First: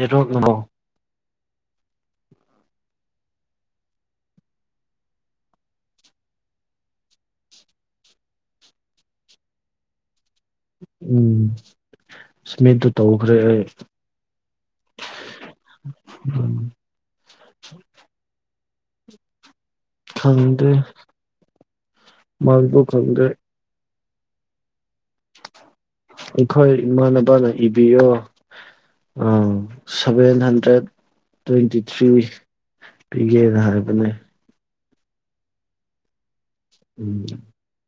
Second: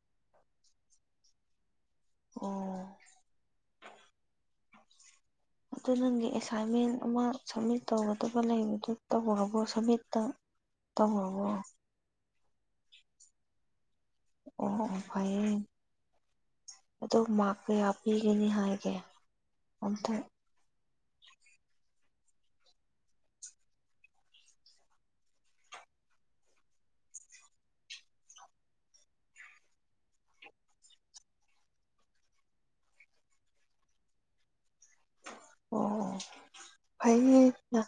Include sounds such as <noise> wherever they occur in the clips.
ꯑꯦꯇꯣꯛ ꯅꯥꯔꯣ <unintelligible> ꯑꯣ ꯑꯗꯨ ꯅꯪꯒꯤ ꯑꯦꯁꯥꯏꯃꯦꯟ ꯑꯃ ꯁꯃꯤꯠ ꯇꯧꯒꯗꯕꯑꯃ ꯂꯩꯕꯗꯨ ꯇꯧꯒꯔꯕꯣ ꯁꯃꯤꯠꯇꯪ ꯎꯝ ꯁꯃꯤꯠꯇꯨ ꯇꯧꯈ꯭ꯔꯦ ꯑꯩ ꯑꯣ ꯑꯣ ꯐꯥꯏꯌꯦ ꯎꯝ ꯑꯗꯣ ꯃꯛ ꯀꯌꯥ ꯄꯤꯒꯅꯤ ꯍꯥꯏꯒꯦ ꯑꯝꯇ ꯈꯪꯗꯦ ꯃꯛꯇꯣ ꯈꯪꯗꯦ ꯑꯩꯈꯣꯏ ꯏꯃꯥꯟꯅꯕꯅ ꯏꯕꯤꯌꯣ ꯑ ꯁꯚꯦꯟ ꯍꯟꯗ꯭ꯔꯦꯠ ꯇꯨꯋꯦꯟꯇꯤ ꯊ꯭ꯔꯤ ꯄꯤꯒꯦꯅ ꯍꯥꯏꯕꯅꯦ ꯑꯣ ꯎꯝ ꯐꯩꯌꯦꯅꯥ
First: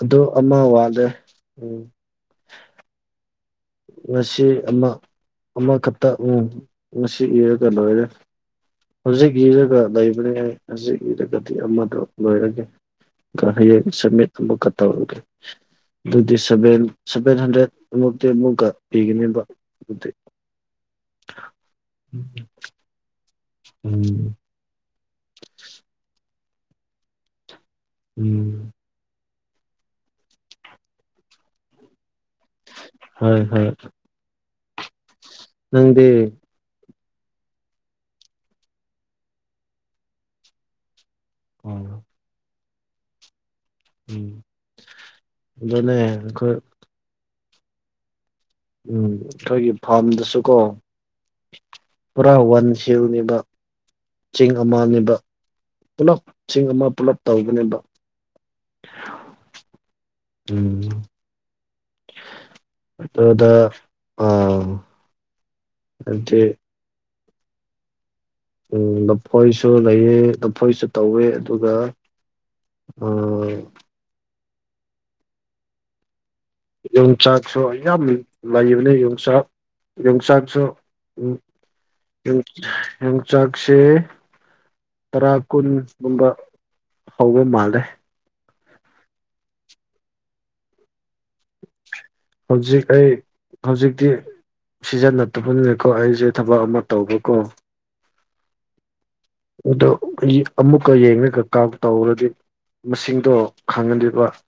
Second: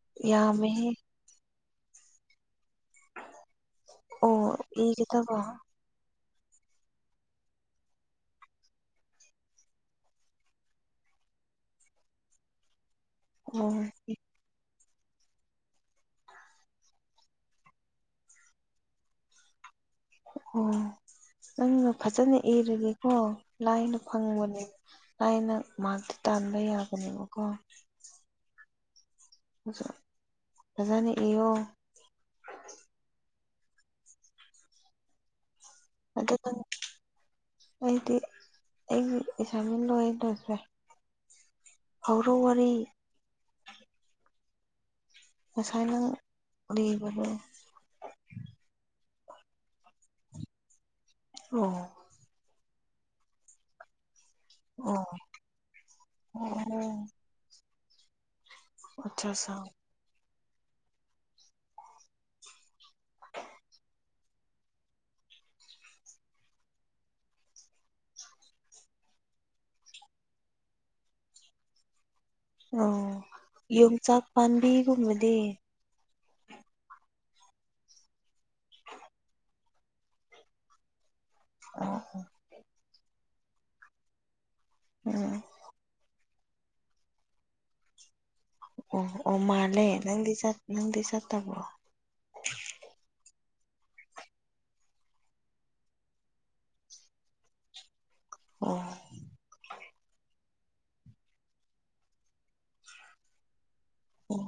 ꯑꯗꯣ ꯑꯃ ꯋꯥꯠꯂꯦ ꯎꯝ ꯑꯣ ꯉꯁꯤ ꯑꯃ ꯏꯒꯗꯕ ꯑꯃꯈꯛꯇ ꯎꯝ ꯉꯁꯤ ꯏꯔꯒ ꯂꯣꯏꯔꯦ ꯍꯧꯖꯤꯛ ꯏꯔꯒ ꯂꯩꯕꯅꯦ ꯑꯩ ꯍꯧꯖꯤꯛ ꯏꯔꯒꯗꯤ ꯑꯃꯗꯣ ꯂꯣꯏꯔꯒꯦ ꯒꯥ ꯑꯣ ꯍꯌꯦ ꯁꯃꯤꯠ ꯑꯃꯛꯀ ꯇꯧꯔꯒꯦ ꯑꯗꯨꯗꯤ ꯁꯚꯦꯟ ꯁꯚꯦꯟ ꯍꯟꯗ꯭ꯔꯦꯠ ꯑꯃꯨꯛꯇꯤ ꯑꯃꯨꯛ ꯀꯥ ꯄꯒꯅꯤꯕ ꯗꯤ ꯑꯣ ꯅꯪꯅ ꯐꯖꯅ ꯏꯔꯒꯦꯀꯣ ꯂꯥꯏꯅ ꯎꯝ ꯐꯪꯕꯅꯦ ꯂꯥꯏꯅ ꯃꯥꯛꯇꯤ ꯇꯥꯟꯕ ꯌꯥꯒꯅꯦꯕꯀꯣ ꯎꯝ ꯑꯣ ꯐꯖꯥꯅ ꯏꯌꯣ ꯍꯣꯏ ꯍꯣꯏ ꯅꯪꯗꯤ ꯑꯗꯨ ꯅꯪ ꯑꯩꯗꯤ ꯑꯩꯒꯤ ꯑꯦꯁꯥꯏꯟꯃꯦꯟꯠ ꯂꯣꯏ ꯂꯣꯏꯈ꯭ꯔꯦ ꯎꯝ ꯍꯧꯔꯣ ꯋꯥꯔꯤ ꯎꯝ ꯉꯁꯥꯏ ꯑꯗꯨꯅꯦ ꯅꯪ ꯑꯩꯈꯣꯏ <unintelligible> ꯎꯝ ꯑꯩꯈꯣꯏꯒꯤ ꯐꯥꯔꯝꯗꯁꯨ ꯀꯣ ꯑꯣꯝ ꯄꯨꯔꯥ ꯋꯥꯟ ꯁꯤꯕꯅꯤꯕ ꯆꯤꯡ ꯑꯣ ꯑꯃꯅꯦꯕ ꯄꯨꯂꯞ ꯆꯤꯡ ꯑꯃ ꯑꯣ ꯄꯨꯂꯞ ꯇꯧꯕꯅꯦꯕ ꯑꯆꯥ ꯑꯆꯥ ꯎꯝ ꯑꯗꯨꯗ ꯑ ꯑꯗꯤ <unintelligible> ꯎꯝ ꯂꯐꯣꯏꯁꯨ ꯂꯩꯑꯦ ꯂꯐꯣꯏꯁꯨ ꯇꯧꯋꯦ ꯑꯗꯨꯒ ꯑꯣ ꯑꯥ ꯌꯣꯡꯆꯥꯛ ꯄꯥꯝꯕꯤꯒꯨꯝꯕꯗꯤ ꯌꯣꯡ ꯆꯥꯥꯛꯁꯨ ꯌꯥꯝ ꯂꯩꯕꯅꯦ ꯌꯣꯡꯆꯥꯛꯂ ꯆꯥꯥꯛꯁꯨ ꯎꯝ ꯑꯣ ꯌꯣꯡꯆꯥꯛꯁꯦ ꯇꯔꯥ ꯎꯝ ꯀꯨꯟ ꯨꯒꯨꯝꯕ ꯍꯧꯕ ꯃꯥꯜꯂꯦ ꯑꯣ ꯑꯣ ꯃꯥꯂꯦ ꯅꯪꯗꯤ ꯆꯠ ꯅꯪꯗꯤ ꯆꯠꯇꯕ꯭ꯔꯣ ꯍꯧꯖꯤꯛ ꯑꯩ ꯍꯧꯖꯤꯛꯇꯤ ꯁꯤꯖꯟ ꯅꯠꯇꯕꯅꯤꯅꯦꯀꯣ ꯑꯩꯁꯦ ꯊꯕꯛ ꯑꯃ ꯇꯧꯕꯀꯣ ꯑꯣ ꯑꯗꯣ ꯍꯧꯖꯤꯛ ꯑꯃꯨꯛꯀ ꯌꯦꯡꯉꯒ ꯀꯥꯎꯟ ꯇꯧꯔꯗꯤ ꯃꯁꯤꯡꯗꯣ ꯈꯥꯡꯍꯟꯗ ꯑꯣ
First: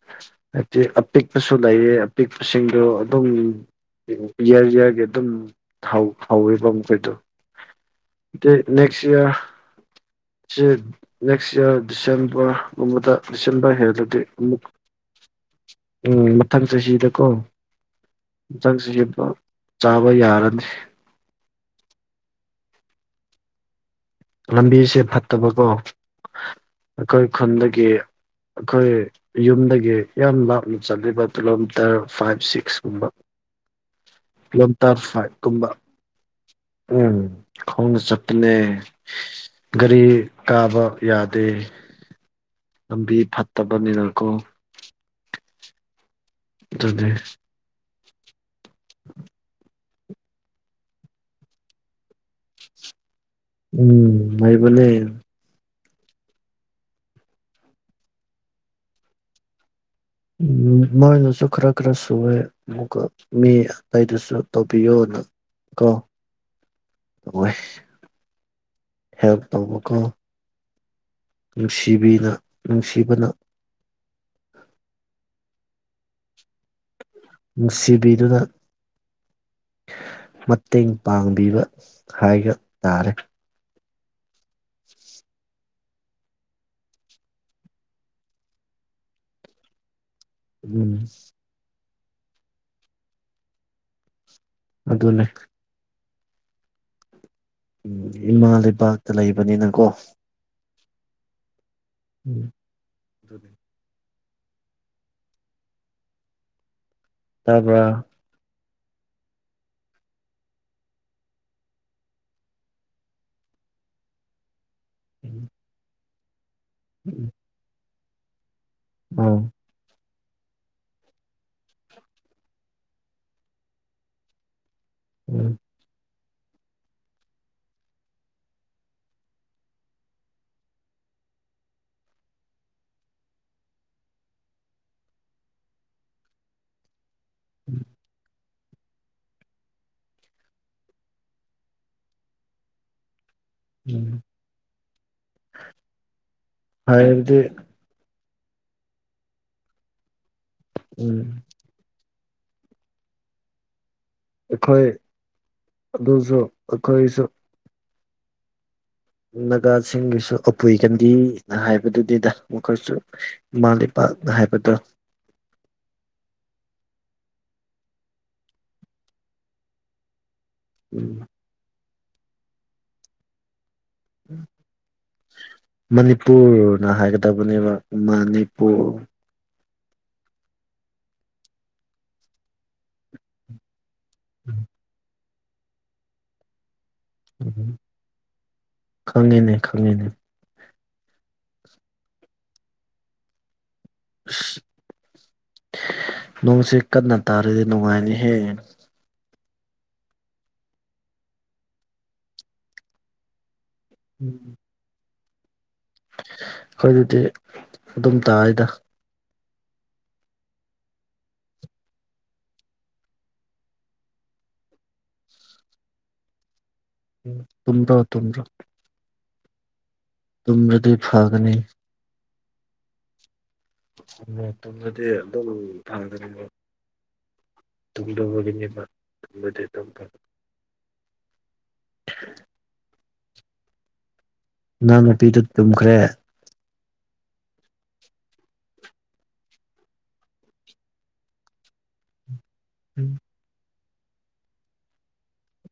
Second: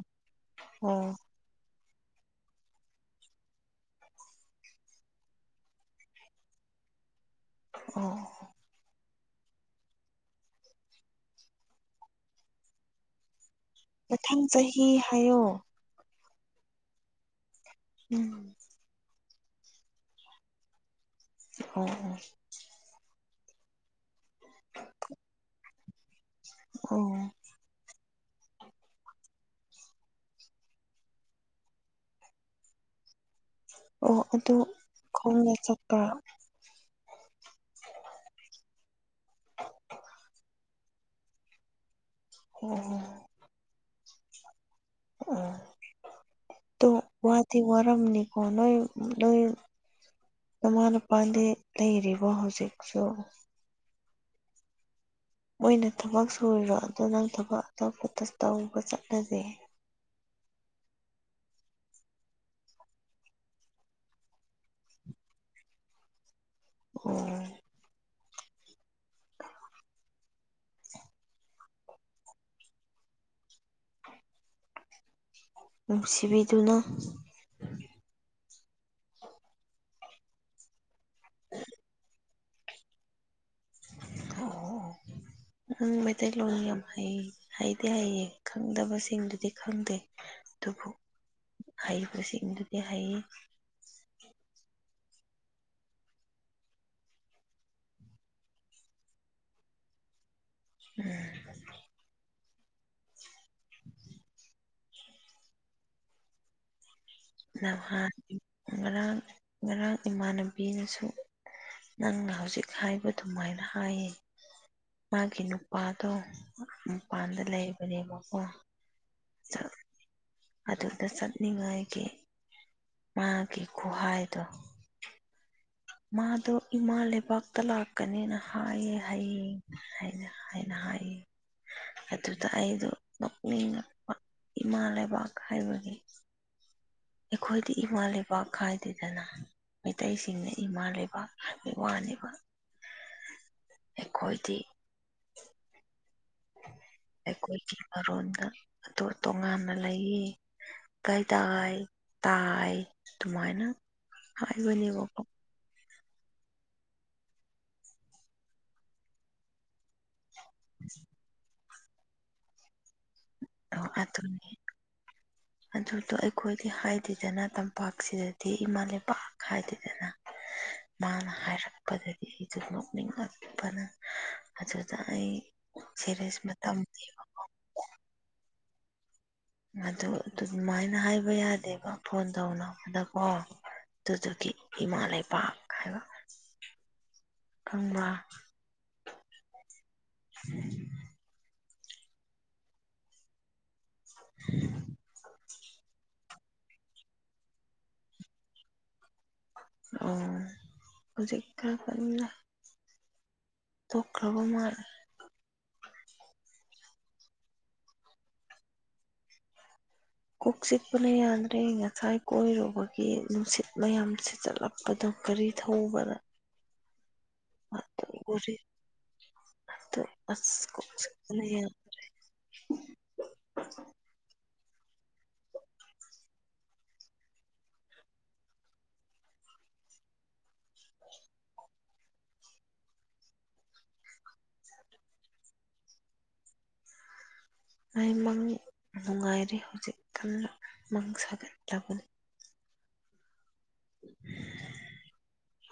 ꯍꯥꯏꯗꯤ ꯑꯣ ꯑꯄꯤꯛꯄꯁꯨ ꯂꯩꯌꯦ ꯑꯄꯤꯛꯄꯁꯤꯡꯗꯨ ꯑꯗꯨꯝ ꯏꯌꯥꯔ ꯌꯥꯌꯥꯔꯒꯤ ꯑꯗꯨꯝ ꯍꯥꯎ ꯍꯧꯋꯦꯕ ꯃꯈꯣꯏꯗꯣ ꯑꯣ ꯅꯦꯛꯁ ꯏꯔ ꯁꯤ ꯅꯦꯛꯁ ꯏꯌꯥꯔ ꯗꯤꯁꯦꯝꯕꯔꯒꯨꯝꯕꯗ ꯗꯤꯁꯦꯝꯕ꯭ꯔ ꯍꯦꯟꯔꯗꯤ ꯃꯊꯪ ꯑꯃꯨꯛ ꯆꯍꯤ ꯍꯥꯏꯌꯣ ꯎꯝ ꯃꯊꯪ ꯆꯍꯤꯗꯀꯣ ꯎꯝ ꯃꯊꯪ ꯆꯍꯤꯗ ꯆꯥꯕ ꯌꯥꯔꯅꯤ ꯑꯣ ꯂꯝꯕꯤꯁꯦ ꯐꯠꯇꯕꯀꯣ ꯑꯣ ꯑꯩꯈꯣꯏ ꯈꯨꯟꯗꯒꯤ ꯑꯩꯈꯣꯏ ꯌꯨꯝꯗꯒꯤ ꯌꯥꯝ ꯂꯥꯞꯅ ꯆꯠꯂꯤꯕ ꯀꯤꯂꯣꯃꯤꯇꯔ ꯐꯥꯏꯚ ꯁꯤꯛꯁ ꯀꯨꯝꯕ ꯑꯣ ꯑꯗꯨ ꯀꯤꯂꯣꯃꯤꯇꯔ ꯐꯥꯏꯕ ꯈꯣꯡꯅ ꯀꯨꯝꯕꯥ ꯆꯠꯄ ꯎꯝ ꯈꯣꯡꯅ ꯆꯠꯄꯅꯦ ꯒꯥꯔꯤ ꯀꯥꯕ ꯌꯥꯗꯦ ꯑꯣ ꯂꯝꯕꯤ ꯐꯠꯇꯕꯅꯤꯅꯀꯣ ꯑꯥ ꯑꯗꯨꯅꯦ ꯗꯤ ꯋꯥꯔꯝꯅꯤꯀꯣ ꯅꯣꯏ ꯅꯣꯏ ꯅꯃꯥ ꯅꯄꯥꯗꯤ ꯂꯩꯔꯤꯕꯣ ꯍꯧꯖꯤꯛꯁꯨ ꯎꯝ ꯂꯩꯕꯅꯦ ꯃꯣꯏꯅ ꯊꯕꯛ ꯁꯨꯔꯤꯔꯣ ꯑꯗꯣ ꯅꯪ ꯊꯕꯛ ꯑꯇꯣꯞꯄ ꯇꯁ ꯇꯧꯕ ꯆꯠꯂꯖꯦ ꯎꯝ ꯃꯣꯏꯅꯁꯨꯨ ꯈꯔꯈꯔ ꯁꯨꯋꯦ ꯑꯃꯨꯛꯀ ꯃꯤ ꯑꯇꯩꯗꯨꯁꯨ ꯇꯧꯕꯤꯌꯣꯅ ꯀꯣ ꯑꯣ ꯇꯧꯋꯦ ꯍꯦꯜꯄ ꯇꯧꯕꯥ ꯀꯣ <inaudible> ꯅꯨꯡꯁꯤꯕꯤꯅ ꯅꯨꯡꯁꯤꯕꯅ ꯅꯨꯡꯁꯤꯕꯤꯗꯨꯅ ꯅꯨꯡꯁꯤꯕꯤꯗꯨꯅ ꯃꯇꯦꯡ ꯄꯥꯡꯕꯤꯕ ꯍꯥꯏꯕ ꯇꯥꯔꯦ ꯍꯣ ꯑꯣ ꯑꯣ ꯅꯪ ꯃꯩꯇꯩꯂꯣꯟ ꯌꯥꯝ ꯍꯩ ꯍꯩꯗꯤ ꯍꯩꯌꯦ ꯈꯪꯗꯕꯁꯤꯡꯗꯨꯗꯤ ꯈꯪꯗꯦ ꯑꯗꯨꯕꯨ ꯎꯝ ꯍꯩꯕꯁꯤꯡꯗꯨꯗꯤ ꯍꯩꯌꯦ ꯑꯗꯨꯅꯦ ꯎꯝ ꯏꯃꯥ ꯂꯩꯕꯥꯛꯇ ꯂꯩꯕꯅꯤꯅꯀꯣ ꯎꯝ ꯎꯝ ꯑꯗꯨꯒꯤ__ ꯎ <inaudible> ꯇꯥꯕ꯭ꯔꯥ ꯅꯍꯥꯟ ꯏꯝ ꯉꯔꯥꯡ ꯉꯔꯥꯡ ꯏꯃꯥꯟꯅꯕꯤꯅꯁꯨ ꯅꯪꯅ ꯍꯧꯖꯤꯛ ꯍꯥꯏꯕ ꯑꯗꯨꯃꯥꯏꯅ ꯍꯥꯏꯌꯦ ꯃꯥꯒꯤ ꯅꯨꯄꯥꯗꯣ ꯎꯝ ꯃꯄꯥꯟꯗ ꯂꯩꯕꯅꯦꯕꯀꯣ ꯎꯝ ꯊꯣꯛ ꯑꯗꯨꯗ ꯆꯠꯅꯤꯡꯉꯥꯏꯒꯤ ꯃꯥꯒꯤ ꯈꯨꯍꯥꯏꯗꯣ ꯎꯝ ꯃꯥꯗꯣ ꯏꯃꯥ ꯂꯩꯕꯥꯛꯇ ꯂꯥꯛꯀꯅꯤꯅ ꯍꯥꯏꯌꯦ ꯍꯥꯏꯌꯦ ꯍꯥꯏꯅ ꯍꯥꯏꯅ ꯍꯥꯏꯌꯦ ꯑꯗꯨꯗ ꯑꯩꯗꯣ ꯅꯣꯛꯅꯤꯡꯉꯛꯄ ꯏꯃꯥ ꯂꯩꯕꯥꯛꯀꯥ ꯍꯥꯏꯕꯒꯤ ꯑꯩꯈꯣꯏꯗꯤ ꯏꯃꯥ ꯂꯩꯕꯥꯛ ꯈꯥꯏ__ ꯗꯦꯗꯅ ꯃꯩꯇꯩꯁꯤꯡꯅ ꯏꯃꯥ ꯂꯩꯕꯥꯛ ꯍꯥꯏꯕꯩ ꯋꯥꯅꯦꯕ ꯎꯝ ꯑꯩꯈꯣꯏꯗꯤ ꯍꯥꯏꯕꯗꯤ ꯑꯩꯈꯣꯏꯒꯤ ꯃꯔꯣꯟꯗ ꯑꯗꯨ ꯇꯣꯉꯥꯟꯅ ꯂꯩꯌꯦ ꯀꯥꯏ ꯎꯝ ꯇꯥꯏ ꯇꯥꯏ ꯑꯗꯨꯃꯥꯏꯅ ꯍꯥꯏꯕꯅꯦꯕꯀꯣ ꯑꯗꯨꯖꯨ ꯑꯩꯈꯣꯏꯁꯨ ꯅꯒꯥꯁꯤꯡꯒꯤꯁꯨ ꯑꯄꯨꯏꯒꯟꯗꯤꯅꯤꯅ ꯍꯥꯏꯕꯗꯨꯗꯤꯗ ꯃꯈꯣꯏꯁꯨ ꯏꯃꯥ ꯑꯣ ꯂꯩꯕꯥꯛꯅ ꯑꯗꯨꯅꯤ ꯍꯥꯏꯕꯗꯣ ꯑꯗꯨꯗꯣ ꯑꯩꯈꯣꯏꯗꯤ ꯍꯥꯏꯗꯦꯗꯅ ꯇꯝꯄꯥꯛꯁꯤꯗꯗꯤ ꯏꯃꯥ ꯂꯩꯄꯥꯛ ꯍꯥꯏꯗꯦꯗꯅ <inaudible> ꯃꯥꯅ ꯍꯥꯏꯔꯛꯄꯗꯗꯤ ꯑꯩꯖꯨ ꯅꯣꯛꯅꯤꯡꯉꯛꯄꯅ ꯑꯗꯨꯗ ꯑꯩ ꯁꯦꯔꯤꯁ ꯃꯇꯝ ꯅꯦꯕꯥ ꯗꯨꯅꯦꯕ ꯃꯅꯤꯄꯨꯔ ꯑꯗꯨ ꯑꯗꯨꯃꯥꯏꯅ ꯍꯥꯏꯕ ꯌꯥꯗꯦꯕ ꯐꯣꯟ ꯇꯧꯅꯕꯗꯀꯣ ꯗꯨꯗꯨꯒꯤ ꯏꯃꯥ ꯂꯩꯕꯥꯛ ꯍꯥꯏꯕ ꯎꯝ ꯈꯪꯕ꯭ꯔꯥ ꯈꯪꯉꯤꯅꯦ ꯈꯪꯉꯤꯅꯦ ꯎ ꯑꯁ <inaudible> ꯅꯣꯡꯁꯦ ꯀꯟꯅ ꯇꯥꯔꯗꯤ ꯅꯨꯡꯉꯥꯏꯅꯤꯍꯦ ꯑꯣ ꯍꯧꯖꯤꯛ ꯈꯔ ꯀꯟꯅ ꯇꯣꯛꯈ꯭ꯔꯕ ꯃꯥꯜꯂꯦ ꯈꯣꯏꯗꯗꯤ ꯑꯗꯨꯝ ꯇꯥꯏꯗ ꯀꯣꯛ ꯆꯤꯛꯄꯅ ꯌꯥꯗ꯭ꯔꯦ ꯉꯁꯥꯏ ꯀꯣꯏꯔꯨꯕꯒꯤ ꯅꯨꯡꯁꯤꯠ ꯃꯌꯥꯝ ꯁꯤꯆꯠꯂꯕ ꯄꯗꯨ ꯒꯔꯤ ꯊꯧꯕꯗ ꯇꯨꯝꯗꯔꯣ ꯑꯗꯨ ꯇꯨꯝꯗꯔꯣ ꯒꯥꯔꯤ ꯑꯁ ꯀꯣꯀ ꯇꯨꯝꯔꯗꯤ ꯆꯤꯛꯄꯅ ꯐꯒꯅꯤ ꯌꯥꯗꯔꯦ ꯑꯗꯨꯗ ꯇꯨꯝꯂꯗꯤ ꯑꯗꯨꯝ ꯐꯪꯒꯅꯤ ꯇꯨꯝꯗꯕꯒꯤꯅꯦꯕ ꯇꯨꯝꯂꯗꯤ ꯑꯗꯨꯝ <unintelligible> ꯅꯪ ꯅꯨꯄꯤꯗꯨ ꯇꯨꯝꯈ꯭ꯔꯦ ꯑꯩꯃꯪ ꯅꯨꯡꯉꯥꯏꯔꯤ ꯍꯧꯖꯤꯛ ꯀꯥꯟꯅ ꯃꯪ ꯁꯥꯒꯠꯂꯕꯅꯤ <unintelligible> <unintelligible>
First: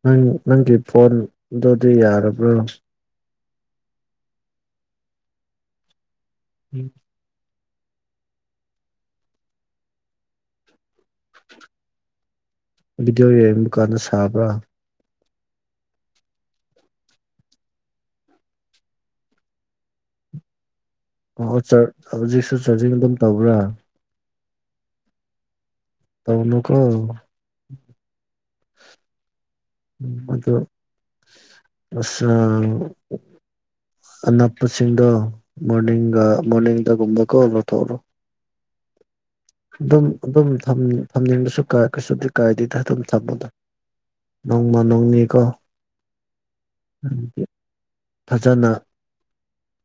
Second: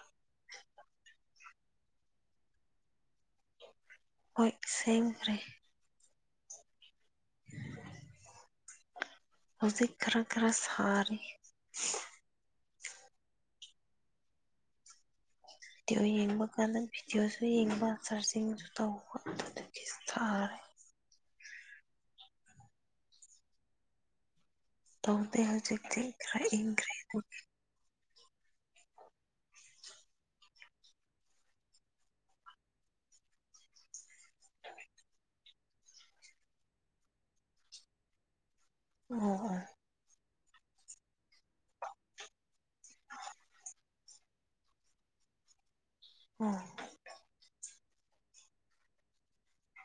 ꯅꯪ ꯅꯪꯒꯤ ꯐꯣꯟꯗꯨꯗꯤ ꯌꯥꯔꯕ꯭ꯔꯣ ꯍꯣꯏ ꯁꯦꯝꯈꯔꯦ <unintelligible> ꯍꯧꯖꯤꯛ ꯈꯔ ꯈꯔ ꯁꯔꯤ ꯚꯤꯗꯤꯑꯣ ꯌꯦꯡꯕ ꯀꯥꯟꯗ ꯁꯥꯕ꯭ꯔꯥ <unintelligible> ꯚꯤꯗꯤꯑꯣ ꯌꯦꯡꯕ ꯀꯥꯟꯗ ꯚꯤꯗꯤꯑꯣꯁꯨ ꯌꯦꯡꯕ ꯁꯥꯔꯆꯤꯡꯁꯨ ꯇꯧꯕ ꯑꯗꯨꯗꯒꯤ ꯁꯥꯔꯤ ꯑꯣ ꯑꯣ ꯆꯥ ꯍꯧꯖꯤꯛꯁꯨ ꯆꯥꯔꯖꯤꯡ ꯑꯗꯨꯝ ꯇꯧꯕ꯭ꯔꯥ ꯇꯧꯗꯤ ꯍꯧꯖꯤꯛꯗꯤ ꯇꯧꯅꯨ ꯀꯣ <unintelligible> ꯑꯗꯣ <unintelligible> ꯑꯅꯛꯄꯁꯤꯡꯗꯣ ꯃꯣꯔꯅꯤꯡꯒ ꯃꯣꯔꯅꯤꯡꯗꯒꯨꯝꯕ ꯀꯣ ꯂꯣꯊꯣꯛꯂꯣ ꯑꯣ ꯑꯣ ꯑꯗꯨꯝ ꯑꯗꯨꯝ ꯊꯝꯅꯤꯡꯕꯁꯨ ꯀꯩꯁꯨꯗꯤ ꯀꯥꯏꯗꯗ ꯑꯗꯨꯝ ꯊꯝꯃꯣꯗꯣ ꯅꯣꯡꯃ ꯅꯣꯡꯅꯤꯀꯣ ꯑꯣ ꯐꯖꯅ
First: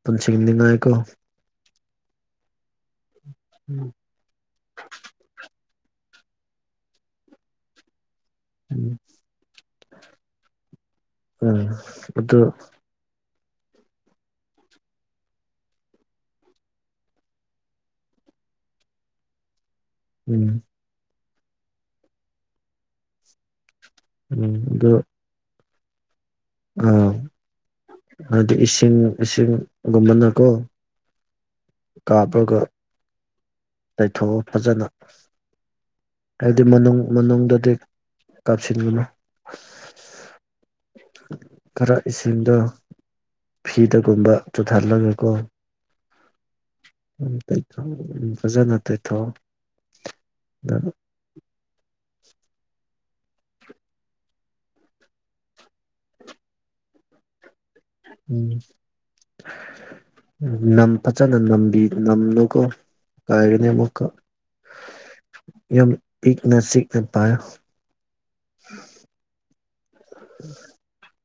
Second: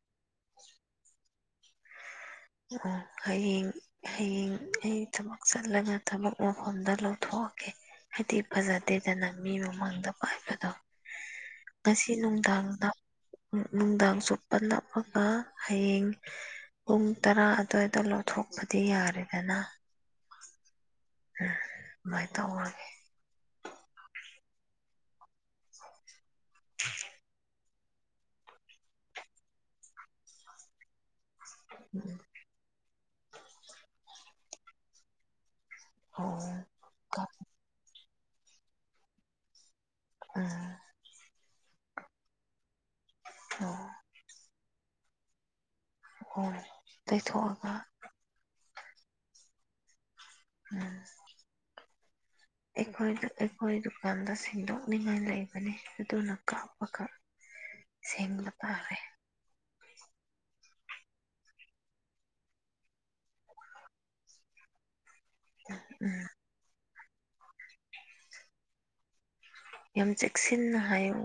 ꯄꯨꯟꯁꯤꯟꯅꯤꯉꯥꯏꯀꯣ ꯑꯣ ꯍꯌꯦꯡ ꯍꯌꯦꯡ ꯑꯩ ꯊꯕꯛ ꯆꯠꯂꯒ ꯊꯕꯛ ꯃꯐꯝꯗ ꯂꯧꯊꯣꯛꯑꯒꯦ ꯍꯥꯏꯗꯤ ꯎꯝ ꯐꯖꯗꯦꯗꯅ ꯃꯤ ꯃꯃꯥꯡꯗ ꯄꯥꯏꯕꯗꯣ ꯎꯝ ꯉꯁꯤ ꯑꯗꯨ ꯅꯨꯡꯗꯥꯡꯗ ꯅꯨꯡꯗꯥꯡ ꯆꯨꯞꯄ ꯅꯞꯑꯒ ꯍꯌꯦꯡ ꯄꯨꯡ ꯇꯔꯥ ꯑꯗꯨꯋꯥꯏꯗ ꯂꯧꯊꯣꯛꯄꯗꯤ ꯌꯥꯔꯦꯗꯅ ꯎꯝ ꯑꯗꯨꯃꯥꯏꯅ ꯇꯧꯔꯥꯅꯤ ꯎꯝ ꯗꯣ <unintelligible> ꯑꯥ ꯍꯥꯏꯗꯤ ꯏꯁꯤꯡ ꯏꯁꯤꯡꯒꯨꯝꯕꯅꯀꯣ <unintelligible> ꯀꯥꯞꯔꯥꯒ ꯂꯩꯊꯣꯛꯑꯣ ꯐꯖꯅ ꯑꯣ ꯍꯥꯏꯗꯤ ꯃꯅꯨꯡ ꯎꯝ ꯃꯅꯨꯡꯗꯗꯤ ꯀꯥꯞꯁꯤꯟꯒꯥꯅꯨ <unintelligible> ꯈꯔ ꯏꯁꯤꯡꯗꯣ ꯑꯣ ꯐꯤꯗꯒꯨꯝꯕ ꯆꯨꯊꯥꯍꯜꯂꯒꯀꯣ ꯍꯣꯏ ꯇꯩꯊꯣꯛꯑꯣ ꯎꯝ ꯐꯖꯅ ꯇꯩꯊꯣꯛ ꯎꯝ ꯑꯩꯈꯣꯏ ꯑꯩꯈꯣꯏ ꯗꯨꯀꯥꯟꯗ ꯁꯦꯡꯗꯣꯛꯅꯤꯡꯉꯥꯏ ꯂꯩꯕꯅꯤ ꯑꯗꯨꯅ ꯀꯥꯎꯕ ꯈꯛ ꯎꯝ ꯅꯝ ꯐꯖꯅ ꯅꯝꯕꯤ ꯅꯝꯂꯨꯀꯣ ꯀꯥꯏꯒꯅꯤ ꯑꯃꯨꯛꯀ ꯌꯥꯝ ꯎꯝ ꯏꯛꯅ ꯆꯤꯛꯅ ꯄꯥꯏꯌꯣ ꯌꯥꯝ ꯆꯦꯛꯁꯤꯟꯅ ꯍꯥꯏꯌꯣ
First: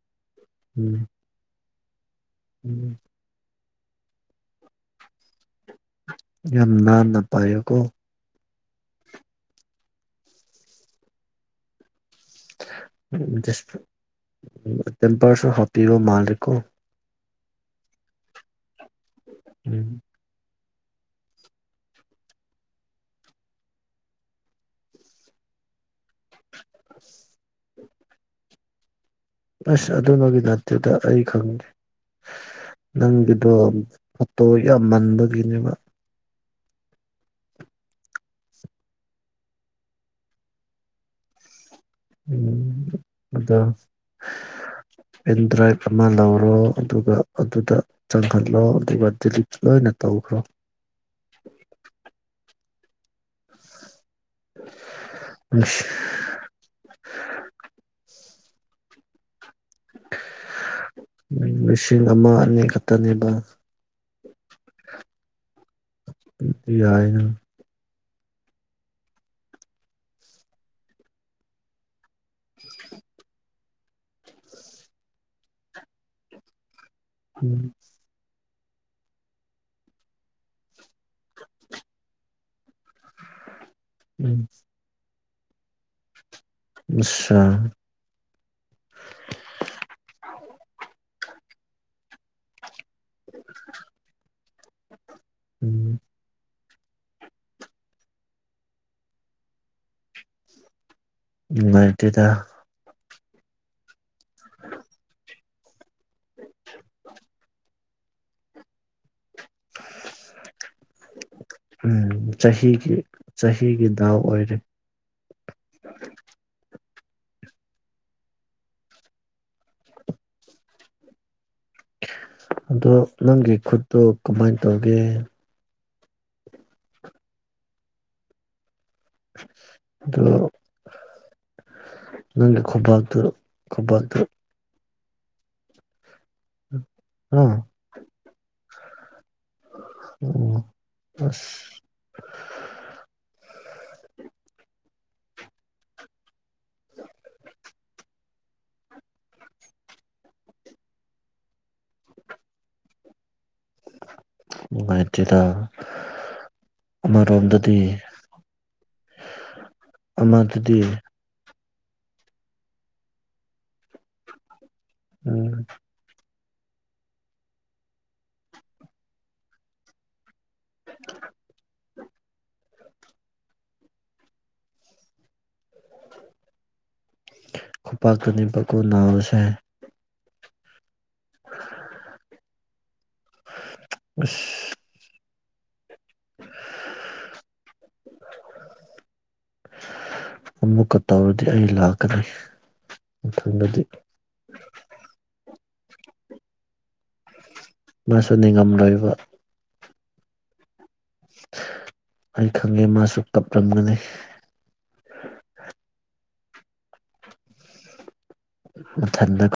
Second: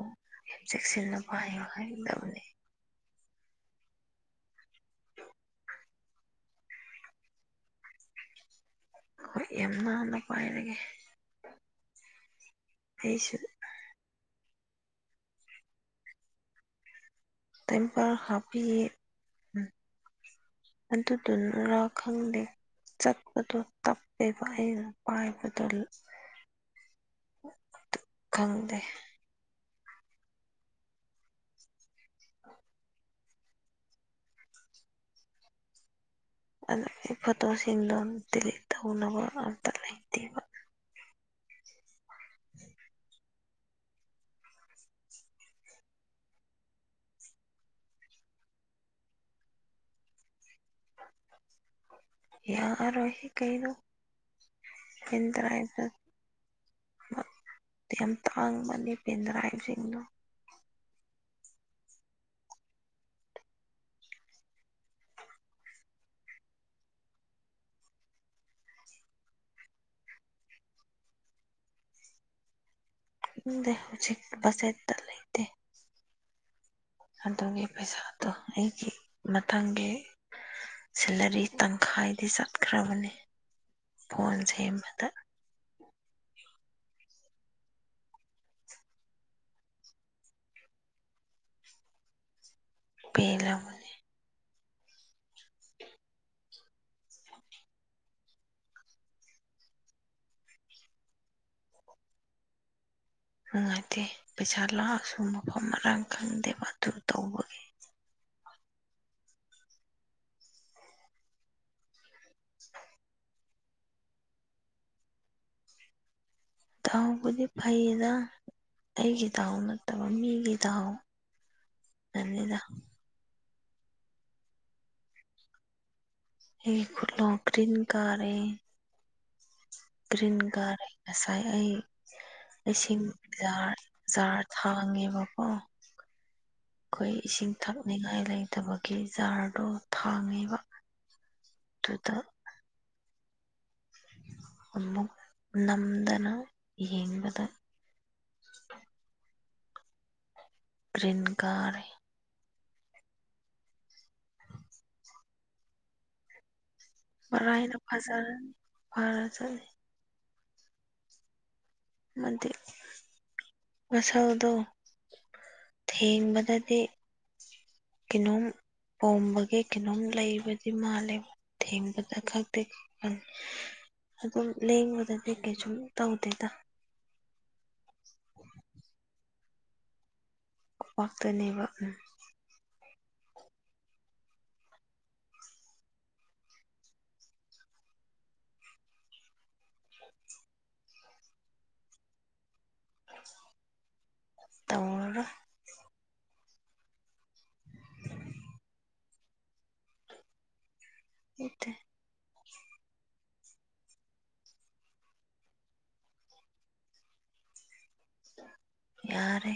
ꯌꯥꯝ ꯎꯝ ꯆꯦꯛꯁꯤꯟꯅ ꯄꯥꯏꯌꯨ ꯍꯥꯏꯒꯗꯕꯅꯦ ꯎꯝ ꯌꯥꯝ ꯅꯥꯟꯅ ꯄꯥꯏꯌꯣꯀꯣ ꯍꯣꯏ ꯌꯥꯝ ꯅꯥꯟꯅ ꯄꯥꯏꯔꯒꯦ ꯑꯩꯁꯨ ꯇꯦꯝꯄꯔꯁꯨ ꯍꯥꯞꯄꯤꯕꯥ ꯃꯥꯂꯤꯀꯣ ꯇꯦꯝꯄꯔ ꯍꯥꯞꯄꯤ ꯎꯝ ꯑꯗꯨꯗꯨꯅꯔ ꯈꯪꯗꯦ ꯆꯠꯄꯗꯨ ꯇꯞꯄꯦ ꯑꯩꯅꯥ ꯄꯥꯏꯄꯥꯗꯜ ꯈꯪꯗꯦ ꯑꯁ ꯑꯗꯨꯅꯕꯨ ꯅꯠꯇꯦꯗꯥ ꯑꯩ ꯈꯪꯗꯦ ꯅꯪꯒꯤꯗꯣ ꯐꯣꯇꯣ ꯌꯥꯝ ꯃꯟꯕꯒꯤꯅꯦꯕꯥ ꯑꯗꯨꯒꯤ ꯐꯣꯇꯣꯁꯤꯡꯗꯣ ꯗꯤꯂꯤꯠ ꯇꯧꯅꯕ ꯑꯝꯇ ꯂꯩꯇꯦꯕ ꯎꯝ ꯑꯗꯣ ꯄꯦꯟ ꯗ꯭ꯔꯥꯏꯚ ꯑꯃ ꯂꯧꯔꯣ ꯑꯗꯨꯒ ꯑꯗꯨꯗ ꯆꯪꯍꯜꯂꯣ ꯑꯗꯨꯒ ꯗꯤꯂꯤꯠ ꯂꯣꯏꯅꯥ ꯇꯧꯈ꯭ꯔꯣ ꯌꯥꯔꯥꯔꯣꯏꯍꯤ ꯀꯩꯩꯅꯣ <unintelligible> ꯌꯥꯝ ꯇꯥꯡꯕꯅꯤ ꯄꯦꯟꯗ꯭ꯔꯥ ꯍꯥꯏꯁꯦ ꯂꯤꯁꯤꯡ ꯑꯃ ꯑꯅꯤ ꯈꯛꯇꯅꯦꯕ ꯌꯥꯏꯅꯥ ꯈꯪꯗꯦ ꯍꯧꯖꯤꯛ ꯕꯖꯦꯠꯇ ꯂꯩꯇꯦ ꯑꯗꯨꯒꯤ ꯎꯝ ꯄꯩꯁꯥ ꯇꯣ ꯑꯩꯒꯤ ꯃꯊꯪꯒꯤ ꯁꯦꯂꯔꯤ ꯇꯪꯈꯥꯏꯗꯤ ꯆꯠꯈ꯭ꯔꯕꯅꯦ ꯐꯣꯟ ꯎꯝ ꯁꯦꯝꯕꯗ ꯑꯠꯁꯥ ꯄꯦꯜꯂꯥꯕꯥ ꯎꯝ <inaudible> ꯅꯨꯡꯉꯥꯏꯇꯦꯗꯥ ꯅꯨꯡꯉꯥꯏꯇꯦ ꯄꯩꯁꯥ ꯂꯥꯛꯑꯁꯨ ꯃꯐꯝ ꯃꯔꯥꯡ ꯈꯪꯗꯦꯕ ꯑꯗꯨ ꯇꯧꯕꯒꯤ <unintelligible> ꯎꯝ ꯆꯍꯤꯒꯤ ꯆꯍꯤꯒꯤ ꯗꯥꯎ ꯑꯣꯏꯔꯦ ꯗꯥꯎꯕꯨꯗꯤ ꯐꯩꯌꯦꯗ ꯑꯩꯒꯤ ꯗꯥꯎ ꯅꯠꯇꯕ ꯃꯤꯒꯤ ꯗꯥꯎ ꯑꯗꯣ ꯅꯪꯒꯤ ꯈꯨꯠꯇꯨ ꯀꯃꯥꯏꯅ ꯇꯧꯒꯦ ꯑꯩ ꯈꯨꯠ ꯒꯔꯤꯟ ꯀꯥꯔꯦ <unintelligible> ꯒꯔꯤꯟ ꯀꯥꯔꯦ ꯉꯁꯥꯏ ꯑꯩ ꯅꯪꯒꯤ ꯏꯁꯤꯡ ꯈꯨꯕꯥꯛꯇꯨ ꯖꯥꯔ ꯈꯨꯕꯥꯛꯇꯨ ꯖꯥꯔ ꯊꯥꯡꯉꯦꯕꯀꯣ ꯑꯩꯈꯣꯏ ꯑ ꯏꯁꯤꯡ ꯊꯛ ꯊꯛꯅꯤꯡꯉꯥꯏ ꯂꯩꯇꯕꯒꯤ ꯖꯥꯔꯗꯣ ꯑꯣ ꯊꯥꯡꯉꯦꯕ ꯑꯁ ꯑꯗꯨꯗ ꯑꯃꯨꯛ ꯅꯝꯗꯅ ꯌꯦꯡꯕꯗ ꯒꯔꯤꯟ ꯀꯥꯔꯦ ꯅꯨꯡꯉꯥꯏꯇꯦꯗ ꯃꯔꯥꯏꯅ ꯑꯃꯔꯣꯝꯗꯗꯤ ꯐꯖꯔꯅꯤ ꯐꯖꯅꯤ ꯑꯃꯗꯨꯗꯤ ꯑꯃꯗꯤ ꯃꯁꯟꯗꯣ ꯎꯝ ꯊꯦꯡꯕꯗꯗꯤ ꯀꯩꯅꯣꯝ ꯄꯣꯝꯕꯒꯤ ꯀꯩꯅꯣꯝ ꯂꯩꯕꯗꯤ ꯃꯥꯜꯂꯦꯕ ꯊꯦꯡꯕꯗ ꯈꯛꯇ <inaudible> ꯑꯗꯨꯝ ꯂꯦꯡꯕꯗꯗꯤ ꯀꯩꯁꯨꯝ ꯇꯧꯗꯦꯗ ꯈꯨꯄꯥꯛꯇꯅꯤꯕꯀꯣ ꯅꯥꯕꯁꯦ ꯈꯨꯠꯄꯥꯛꯇꯅꯦꯕ ꯑꯁ ꯑꯃꯨꯛꯀ ꯇꯧꯔꯗꯤ ꯑꯩ ꯂꯥꯛꯀꯅꯤ ꯃꯊꯪꯗꯗꯤ ꯇꯧꯔꯔꯣꯏ ꯅꯪꯁꯨ ꯅꯤꯉꯝꯂꯣꯏꯕ ꯅꯠꯇꯦ ꯑꯩ ꯈꯪꯉꯦ ꯃꯥꯁꯨ ꯀꯞꯂꯝꯒꯅꯤ ꯃꯊꯟꯇ ꯌꯥꯔꯦ